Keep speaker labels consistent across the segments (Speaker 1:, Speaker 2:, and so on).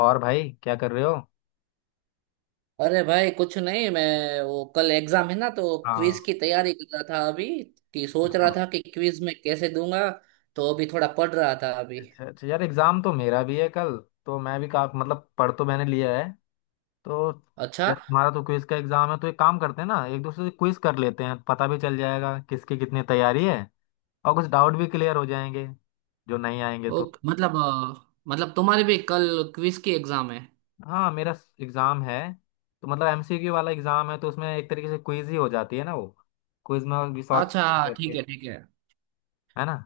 Speaker 1: और भाई, क्या कर रहे हो?
Speaker 2: अरे भाई कुछ नहीं। मैं वो कल एग्जाम है ना, तो
Speaker 1: हाँ।
Speaker 2: क्विज की तैयारी कर रहा था अभी। कि सोच रहा
Speaker 1: हाँ।
Speaker 2: था कि क्विज में कैसे दूंगा। तो अभी थोड़ा पढ़ रहा था अभी।
Speaker 1: अच्छा, अच्छा यार, एग्जाम तो मेरा भी है कल। तो मैं भी, का मतलब, पढ़ तो मैंने लिया है तो।
Speaker 2: अच्छा।
Speaker 1: यार, तुम्हारा तो क्विज का एग्जाम है, तो एक काम करते हैं ना, एक दूसरे से क्विज कर लेते हैं, पता भी चल जाएगा किसकी कितनी तैयारी है। और कुछ डाउट भी क्लियर हो जाएंगे जो नहीं आएंगे
Speaker 2: ओ
Speaker 1: तो।
Speaker 2: मतलब मतलब तुम्हारी भी कल क्विज की एग्जाम है?
Speaker 1: हाँ, मेरा एग्जाम है। तो मतलब एमसीक्यू वाला एग्जाम है, तो उसमें एक तरीके से क्विज ही हो जाती है ना वो। क्विज में भी शॉर्ट
Speaker 2: अच्छा हाँ, ठीक
Speaker 1: करके,
Speaker 2: है ठीक है।
Speaker 1: है ना।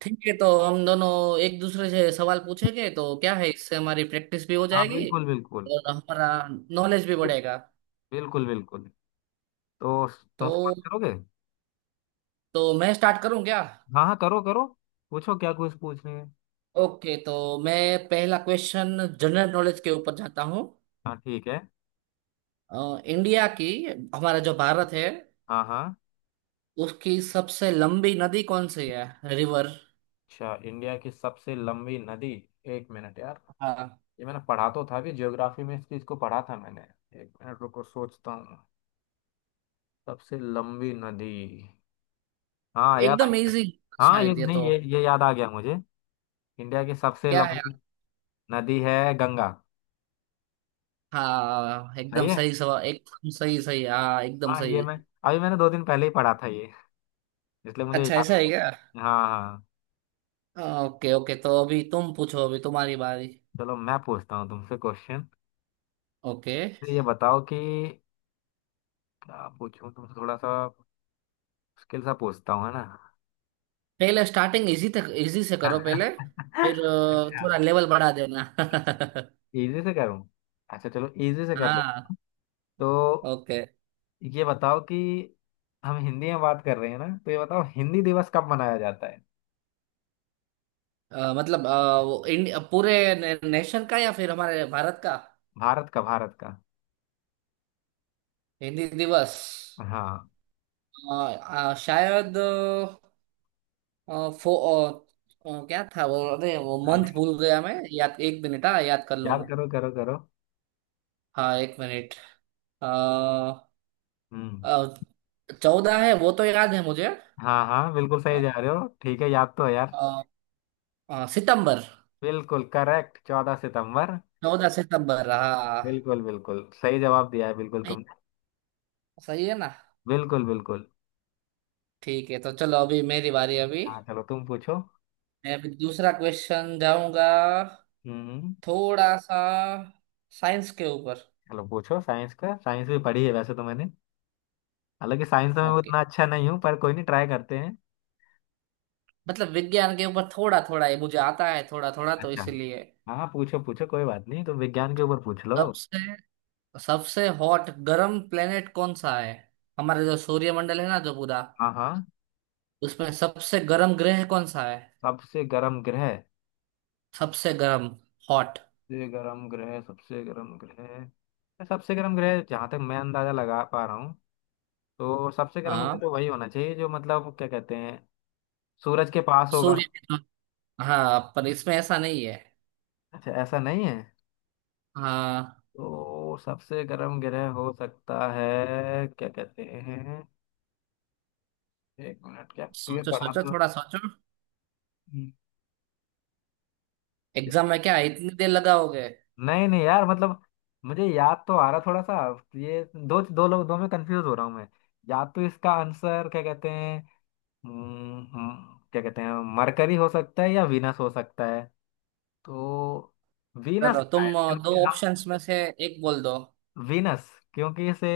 Speaker 2: ठीक है तो हम दोनों एक दूसरे से सवाल पूछेंगे, तो क्या है, इससे हमारी प्रैक्टिस भी हो
Speaker 1: हाँ,
Speaker 2: जाएगी
Speaker 1: बिल्कुल बिल्कुल।
Speaker 2: और हमारा नॉलेज भी बढ़ेगा।
Speaker 1: बिल्कुल बिल्कुल। तो तुम
Speaker 2: तो
Speaker 1: स्टार्ट करोगे?
Speaker 2: तो मैं स्टार्ट करूं क्या?
Speaker 1: हाँ हाँ, करो करो। पूछो, क्या कुछ पूछने है।
Speaker 2: ओके तो मैं पहला क्वेश्चन जनरल नॉलेज के ऊपर जाता हूँ।
Speaker 1: हाँ, ठीक है।
Speaker 2: इंडिया की, हमारा जो भारत है,
Speaker 1: हाँ हाँ।
Speaker 2: उसकी सबसे लंबी नदी कौन सी है? रिवर।
Speaker 1: अच्छा, इंडिया की सबसे लंबी नदी। एक मिनट यार।
Speaker 2: हाँ
Speaker 1: ये मैंने पढ़ा तो था, भी ज्योग्राफी में इस चीज को पढ़ा था मैंने। एक मिनट रुको, सोचता हूँ। सबसे लंबी नदी। हाँ, याद आ
Speaker 2: एकदम
Speaker 1: गया।
Speaker 2: इजी।
Speaker 1: हाँ, ये
Speaker 2: शायद ये
Speaker 1: नहीं,
Speaker 2: तो,
Speaker 1: ये याद आ गया मुझे। इंडिया की सबसे
Speaker 2: क्या है?
Speaker 1: लंबी नदी है गंगा।
Speaker 2: हाँ एकदम
Speaker 1: सही है।
Speaker 2: सही सवाल, एकदम सही सही, हाँ एकदम
Speaker 1: हाँ, ये
Speaker 2: सही।
Speaker 1: मैं। अभी मैंने 2 दिन पहले ही पढ़ा था ये, इसलिए मुझे
Speaker 2: अच्छा
Speaker 1: याद
Speaker 2: ऐसा है क्या?
Speaker 1: है। हाँ हाँ।
Speaker 2: हाँ, ओके ओके, तो अभी तुम पूछो, अभी तुम्हारी बारी।
Speaker 1: चलो, मैं पूछता हूँ तुमसे क्वेश्चन।
Speaker 2: ओके।
Speaker 1: ये बताओ कि आप पूछूं तो थोड़ा सा मुश्किल सा पूछता हूँ, है ना।
Speaker 2: पहले स्टार्टिंग इजी तक इजी से करो पहले। फिर
Speaker 1: अच्छा,
Speaker 2: थोड़ा लेवल बढ़ा देना।
Speaker 1: इजी से करूँ? अच्छा, चलो इजी से कर ले।
Speaker 2: हाँ।
Speaker 1: तो
Speaker 2: ओके।
Speaker 1: ये बताओ कि हम हिंदी में बात कर रहे हैं ना, तो ये बताओ, हिंदी दिवस कब मनाया जाता है?
Speaker 2: मतलब वो नेशन का या फिर हमारे भारत का?
Speaker 1: भारत का, भारत का।
Speaker 2: हिंदी दिवस।
Speaker 1: हाँ।
Speaker 2: अ, अ, शायद अ, फो अ, अ, क्या था वो? अरे वो मंथ
Speaker 1: नहीं,
Speaker 2: भूल गया मैं। याद एक मिनट, हाँ याद कर लूँ
Speaker 1: याद
Speaker 2: मैं।
Speaker 1: करो करो करो।
Speaker 2: हाँ एक मिनट।
Speaker 1: हम्म।
Speaker 2: 14 है वो तो याद है मुझे।
Speaker 1: हाँ हाँ, बिल्कुल
Speaker 2: अ,
Speaker 1: सही जा रहे हो, ठीक है, याद तो है यार।
Speaker 2: अ, सितंबर।
Speaker 1: बिल्कुल करेक्ट, 14 सितंबर।
Speaker 2: 14 सितंबर हाँ।
Speaker 1: बिल्कुल बिल्कुल सही जवाब दिया है बिल्कुल
Speaker 2: नहीं,
Speaker 1: तुमने।
Speaker 2: सही है ना?
Speaker 1: बिल्कुल बिल्कुल।
Speaker 2: ठीक है तो चलो अभी मेरी बारी अभी।
Speaker 1: हाँ, चलो तुम पूछो।
Speaker 2: मैं अभी दूसरा क्वेश्चन जाऊंगा,
Speaker 1: हम्म।
Speaker 2: थोड़ा सा साइंस के ऊपर।
Speaker 1: चलो, पूछो साइंस का। साइंस भी पढ़ी है वैसे तो मैंने। हालांकि साइंस में मैं
Speaker 2: ओके,
Speaker 1: उतना अच्छा नहीं हूँ, पर कोई नहीं, ट्राई करते हैं।
Speaker 2: मतलब विज्ञान के ऊपर थोड़ा थोड़ा ये मुझे आता है थोड़ा थोड़ा, तो
Speaker 1: अच्छा।
Speaker 2: इसलिए।
Speaker 1: हाँ, पूछो पूछो, कोई बात नहीं, तो विज्ञान के ऊपर पूछ लो।
Speaker 2: सबसे सबसे हॉट गर्म प्लेनेट कौन सा है? हमारे जो सूर्यमंडल है ना, जो पूरा,
Speaker 1: हाँ हाँ।
Speaker 2: उसमें सबसे गर्म ग्रह कौन सा है?
Speaker 1: सबसे गर्म ग्रह,
Speaker 2: सबसे गर्म। हॉट।
Speaker 1: सबसे गर्म ग्रह। सबसे गर्म ग्रह, सबसे गर्म ग्रह जहाँ तक मैं अंदाजा लगा पा रहा हूँ। तो सबसे गर्म ग्रह
Speaker 2: हाँ।
Speaker 1: तो वही होना चाहिए जो, मतलब, क्या कहते हैं, सूरज के पास होगा।
Speaker 2: सूर्य के तो- हाँ पर इसमें ऐसा नहीं है।
Speaker 1: अच्छा, ऐसा नहीं है।
Speaker 2: हाँ।
Speaker 1: तो सबसे गर्म ग्रह हो सकता है, क्या कहते हैं। एक मिनट, क्या। ये
Speaker 2: सोचो
Speaker 1: पढ़ा
Speaker 2: सोचो थोड़ा सोचो।
Speaker 1: था।
Speaker 2: एग्जाम में क्या इतनी देर लगाओगे?
Speaker 1: नहीं नहीं यार, मतलब मुझे याद तो आ रहा थोड़ा सा। ये दो दो लोग, दो में कंफ्यूज हो रहा हूँ मैं। या तो इसका आंसर, क्या कहते हैं। क्या कहते हैं, मरकरी हो सकता है या वीनस हो सकता है। तो वीनस
Speaker 2: चलो
Speaker 1: है
Speaker 2: तुम
Speaker 1: क्योंकि
Speaker 2: दो
Speaker 1: हम।
Speaker 2: ऑप्शंस में से एक बोल दो।
Speaker 1: वीनस क्योंकि इसे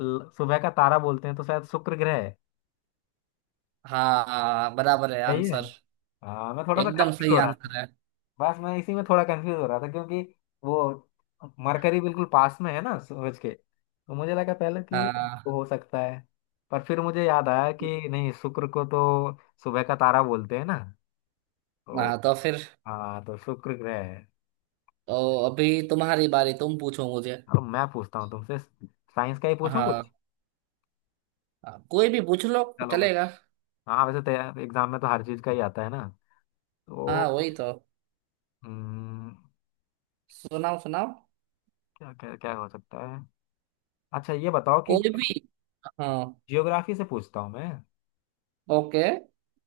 Speaker 1: सुबह का तारा बोलते हैं, तो शायद शुक्र ग्रह है।
Speaker 2: हाँ हाँ, बराबर है
Speaker 1: सही है।
Speaker 2: आंसर।
Speaker 1: हाँ, मैं थोड़ा सा
Speaker 2: एकदम
Speaker 1: कंफ्यूज
Speaker 2: सही
Speaker 1: हो रहा।
Speaker 2: आंसर है।
Speaker 1: बस मैं इसी में थोड़ा कंफ्यूज हो रहा था क्योंकि वो मरकरी बिल्कुल पास में है ना सूरज के, तो मुझे लगा पहले कि वो
Speaker 2: हाँ।
Speaker 1: हो सकता है। पर फिर मुझे याद आया कि नहीं, शुक्र को तो सुबह का तारा बोलते हैं ना, तो।
Speaker 2: हाँ तो फिर।
Speaker 1: हाँ, तो शुक्र ग्रह है।
Speaker 2: तो अभी तुम्हारी बारी, तुम पूछो मुझे।
Speaker 1: चलो, मैं पूछता हूँ तुमसे, साइंस का ही पूछूं
Speaker 2: हाँ
Speaker 1: कुछ।
Speaker 2: हाँ, कोई भी पूछ लो,
Speaker 1: चलो मैं।
Speaker 2: चलेगा।
Speaker 1: हाँ, वैसे तो एग्जाम में तो हर चीज का ही आता है ना, तो।
Speaker 2: हाँ वही तो।
Speaker 1: हम्म,
Speaker 2: सुनाओ सुनाओ।
Speaker 1: क्या क्या क्या हो सकता है। अच्छा, ये बताओ कि
Speaker 2: कोई भी। हाँ।
Speaker 1: जियोग्राफी से पूछता हूँ मैं।
Speaker 2: ओके।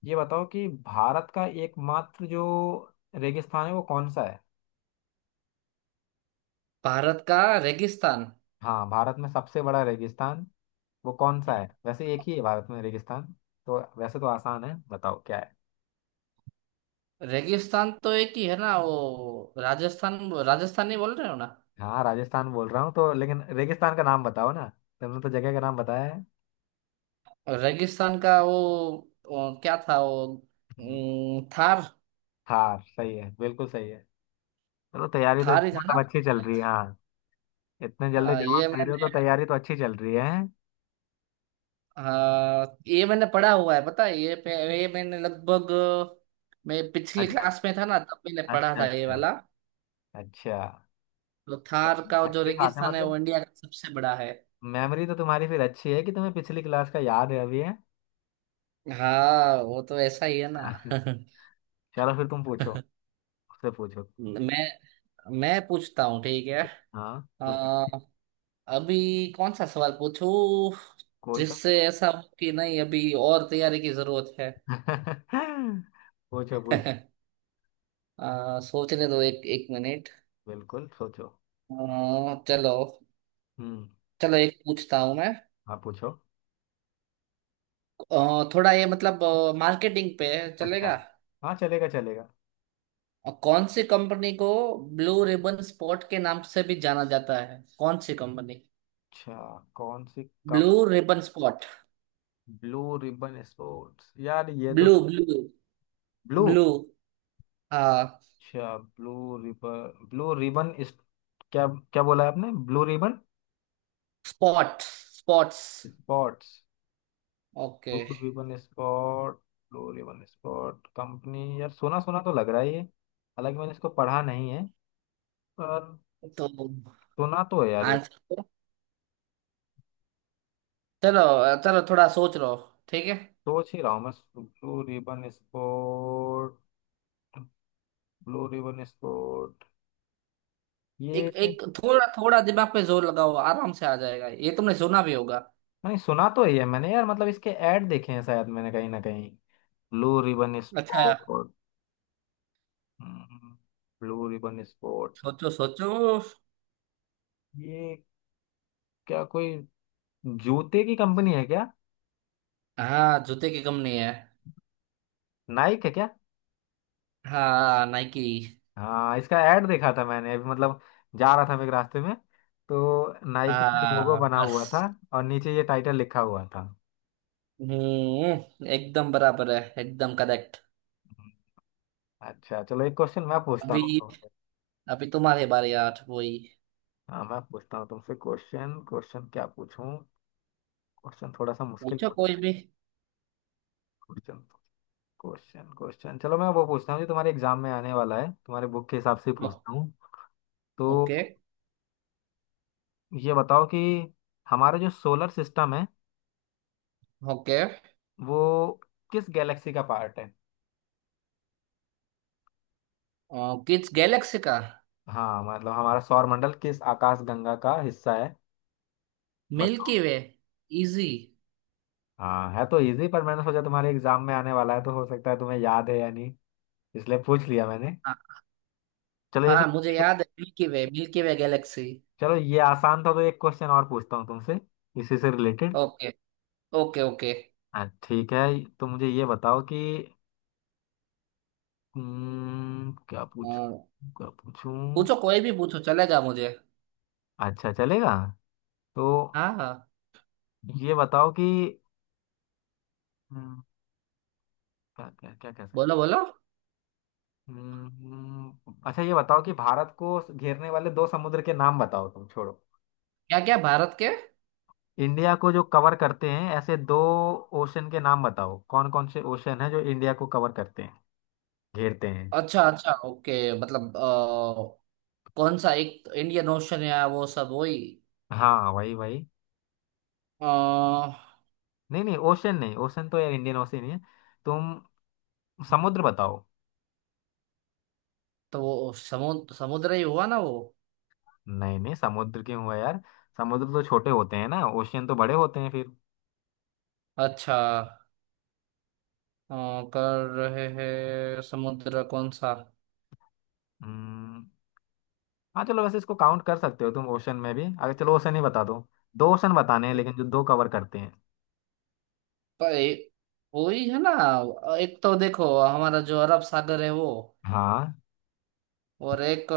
Speaker 1: ये बताओ कि भारत का एकमात्र जो रेगिस्तान है वो कौन सा है?
Speaker 2: भारत का। रेगिस्तान।
Speaker 1: हाँ, भारत में सबसे बड़ा रेगिस्तान वो कौन सा है? वैसे एक ही है भारत में रेगिस्तान, तो वैसे तो आसान है, बताओ क्या है।
Speaker 2: रेगिस्तान तो एक ही है ना, वो राजस्थान। राजस्थान नहीं बोल रहे हो ना?
Speaker 1: हाँ राजस्थान बोल रहा हूँ तो, लेकिन रेगिस्तान का नाम बताओ ना। तुमने तो जगह का नाम बताया है।
Speaker 2: रेगिस्तान का वो क्या था वो?
Speaker 1: हम्म।
Speaker 2: थार।
Speaker 1: हाँ सही है, बिल्कुल सही है। चलो, तैयारी तो
Speaker 2: थार ही
Speaker 1: इसकी
Speaker 2: था ना?
Speaker 1: मतलब अच्छी चल रही है हाँ। इतने जल्दी जवाब
Speaker 2: ये
Speaker 1: दे रहे हो
Speaker 2: मैंने,
Speaker 1: तो तैयारी तो अच्छी चल रही है।
Speaker 2: हाँ ये मैंने पढ़ा हुआ है पता है, ये ये मैंने लगभग, मैं पिछली
Speaker 1: अच्छा,
Speaker 2: क्लास में था ना, तब मैंने पढ़ा
Speaker 1: अच्छा,
Speaker 2: था ये
Speaker 1: अच्छा,
Speaker 2: वाला।
Speaker 1: अच्छा।
Speaker 2: तो
Speaker 1: च-
Speaker 2: थार का जो
Speaker 1: अच्छी बात है,
Speaker 2: रेगिस्तान है वो
Speaker 1: मतलब
Speaker 2: इंडिया का सबसे बड़ा है।
Speaker 1: मेमोरी तो तुम्हारी फिर अच्छी है कि तुम्हें पिछली क्लास का याद है अभी है।
Speaker 2: हाँ वो तो ऐसा ही है ना।
Speaker 1: चलो फिर तुम पूछो, उससे पूछो।
Speaker 2: मैं मैं पूछता हूँ ठीक है।
Speaker 1: हाँ, पूछ।
Speaker 2: अ, अभी कौन सा सवाल पूछूं,
Speaker 1: कोई सा।
Speaker 2: जिससे ऐसा हो कि नहीं अभी और तैयारी की जरूरत है।
Speaker 1: पूछो पूछो।
Speaker 2: सोचने दो एक एक मिनट।
Speaker 1: बिल्कुल सोचो।
Speaker 2: चलो,
Speaker 1: हम्म।
Speaker 2: चलो एक पूछता हूँ।
Speaker 1: हाँ, पूछो।
Speaker 2: थोड़ा ये मतलब मार्केटिंग पे,
Speaker 1: अच्छा।
Speaker 2: चलेगा?
Speaker 1: हाँ चलेगा चलेगा।
Speaker 2: और कौन सी कंपनी को ब्लू रिबन स्पॉट के नाम से भी जाना जाता है, कौन सी कंपनी?
Speaker 1: अच्छा, कौन सी कम।
Speaker 2: Blue ribbon spot.
Speaker 1: Blue ribbon sports यार, ये तो।
Speaker 2: Blue blue
Speaker 1: blue.
Speaker 2: ब्लू हाँ।
Speaker 1: अच्छा, ब्लू रिबन, ब्लू रिबन इस, क्या, क्या बोला है आपने, blue ribbon?
Speaker 2: Spot. Spots.
Speaker 1: Sports.
Speaker 2: Okay.
Speaker 1: Food भी one spot, glory one spot company, यार सोना सोना तो लग रहा है ये, हालांकि मैंने इसको पढ़ा नहीं है, पर।
Speaker 2: तो
Speaker 1: सोना तो है यार ये।
Speaker 2: आंसर, चलो चलो थोड़ा सोच लो, ठीक है।
Speaker 1: सोच ही रहा हूँ मैं, blue ribbon sport, blue ribbon sport.
Speaker 2: एक
Speaker 1: ये
Speaker 2: एक थोड़ा थोड़ा दिमाग पे जोर लगाओ, आराम से आ जाएगा, ये तुमने सुना भी होगा।
Speaker 1: नहीं, सुना तो ही है ये मैंने यार, मतलब इसके ऐड देखे हैं शायद मैंने कहीं ना कहीं। ब्लू रिबन
Speaker 2: अच्छा।
Speaker 1: Sport, blue ribbon sport.
Speaker 2: सोचो सोचो।
Speaker 1: ये क्या कोई जूते की कंपनी है क्या?
Speaker 2: हाँ जूते की कंपनी है।
Speaker 1: नाइक है क्या?
Speaker 2: हाँ नाइकी।
Speaker 1: हाँ, इसका ऐड देखा था मैंने अभी, मतलब जा रहा था मैं एक रास्ते में, तो नाइकी का लोगो
Speaker 2: हाँ
Speaker 1: बना हुआ था
Speaker 2: बस।
Speaker 1: और नीचे ये टाइटल लिखा हुआ था।
Speaker 2: एकदम बराबर है, एकदम करेक्ट।
Speaker 1: अच्छा, चलो एक क्वेश्चन मैं पूछता हूँ
Speaker 2: अभी
Speaker 1: तुमसे।
Speaker 2: अभी तुम्हारे बारे यार वही।
Speaker 1: हाँ, मैं पूछता हूँ तुमसे क्वेश्चन। क्वेश्चन क्या पूछूं। क्वेश्चन थोड़ा सा मुश्किल।
Speaker 2: पूछो कोई भी।
Speaker 1: क्वेश्चन, क्वेश्चन, क्वेश्चन, चलो मैं वो पूछता हूँ जो तुम्हारे एग्जाम में आने वाला है, तुम्हारे बुक के हिसाब से
Speaker 2: ओ-
Speaker 1: पूछता हूँ। तो
Speaker 2: ओके
Speaker 1: ये बताओ कि हमारा जो सोलर सिस्टम है
Speaker 2: ओके।
Speaker 1: वो किस गैलेक्सी का पार्ट है?
Speaker 2: किस गैलेक्सी का?
Speaker 1: हाँ, मतलब हमारा सौरमंडल किस आकाश गंगा का हिस्सा है, बताओ।
Speaker 2: Milky Way. इजी।
Speaker 1: हाँ है तो इजी, पर मैंने सोचा तुम्हारे एग्जाम में आने वाला है, तो हो सकता है तुम्हें याद है या नहीं, इसलिए पूछ लिया मैंने।
Speaker 2: हाँ
Speaker 1: चलो इसी।
Speaker 2: हाँ, मुझे याद है, Milky Way, Milky Way galaxy.
Speaker 1: चलो, ये आसान था, तो एक क्वेश्चन और पूछता हूँ तुमसे, इसी से रिलेटेड।
Speaker 2: Okay okay okay.
Speaker 1: हाँ, ठीक है। तो मुझे ये बताओ कि क्या पूछ, क्या पूछूं।
Speaker 2: पूछो कोई भी, पूछो चलेगा मुझे।
Speaker 1: अच्छा, चलेगा। तो
Speaker 2: हाँ हाँ।
Speaker 1: ये बताओ कि हम्म, क्या क्या क्या कह सकते हैं?
Speaker 2: बोलो बोलो।
Speaker 1: अच्छा, ये बताओ कि भारत को घेरने वाले दो समुद्र के नाम बताओ, तुम छोड़ो।
Speaker 2: क्या क्या भारत के?
Speaker 1: इंडिया को जो कवर करते हैं ऐसे दो ओशन के नाम बताओ, कौन कौन से ओशन है जो इंडिया को कवर करते हैं, घेरते हैं।
Speaker 2: अच्छा अच्छा ओके, मतलब कौन सा, एक इंडियन ओशन, या वो सब वही?
Speaker 1: हाँ वही वही।
Speaker 2: अ।
Speaker 1: नहीं नहीं, ओशन नहीं, ओशन तो यार इंडियन ओशन ही है, तुम समुद्र बताओ।
Speaker 2: तो वो समुद्र समुद्र ही हुआ ना वो?
Speaker 1: नहीं नहीं, समुद्र क्यों हुआ यार, समुद्र तो छोटे होते हैं ना, ओशियन तो बड़े होते हैं फिर।
Speaker 2: अच्छा। अ, कर रहे हैं समुद्र कौन सा।
Speaker 1: हम्म। हाँ, चलो वैसे इसको काउंट कर सकते हो तुम ओशन में भी अगर, चलो ओशन ही बता दो। दो ओशन बताने हैं,
Speaker 2: पे-
Speaker 1: लेकिन जो दो कवर करते हैं।
Speaker 2: वही है ना? एक तो देखो हमारा जो अरब सागर है वो,
Speaker 1: हाँ
Speaker 2: और एक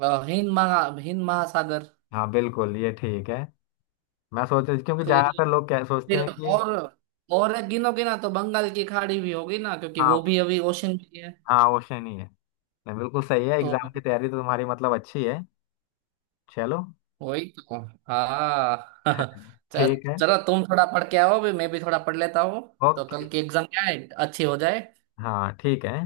Speaker 2: हिंद महा हिंद महासागर।
Speaker 1: हाँ, बिल्कुल ये ठीक है। मैं सोच रही क्योंकि
Speaker 2: फिर
Speaker 1: ज्यादातर लोग क्या सोचते
Speaker 2: फिर
Speaker 1: हैं कि।
Speaker 2: और और एक गिनो, गिना तो बंगाल की खाड़ी भी होगी ना, क्योंकि वो
Speaker 1: हाँ
Speaker 2: भी अभी ओशन में ही है।
Speaker 1: हाँ, वो शनि है। नहीं, बिल्कुल सही है,
Speaker 2: तो
Speaker 1: एग्जाम की तैयारी तो तुम्हारी मतलब अच्छी है। चलो।
Speaker 2: वही तो। हाँ।
Speaker 1: ठीक है,
Speaker 2: चलो तुम थोड़ा पढ़ के आओ भी, मैं भी थोड़ा पढ़ लेता हूँ। तो
Speaker 1: ओके,
Speaker 2: कल की एग्जाम क्या है, अच्छी हो जाए।
Speaker 1: हाँ, ठीक है।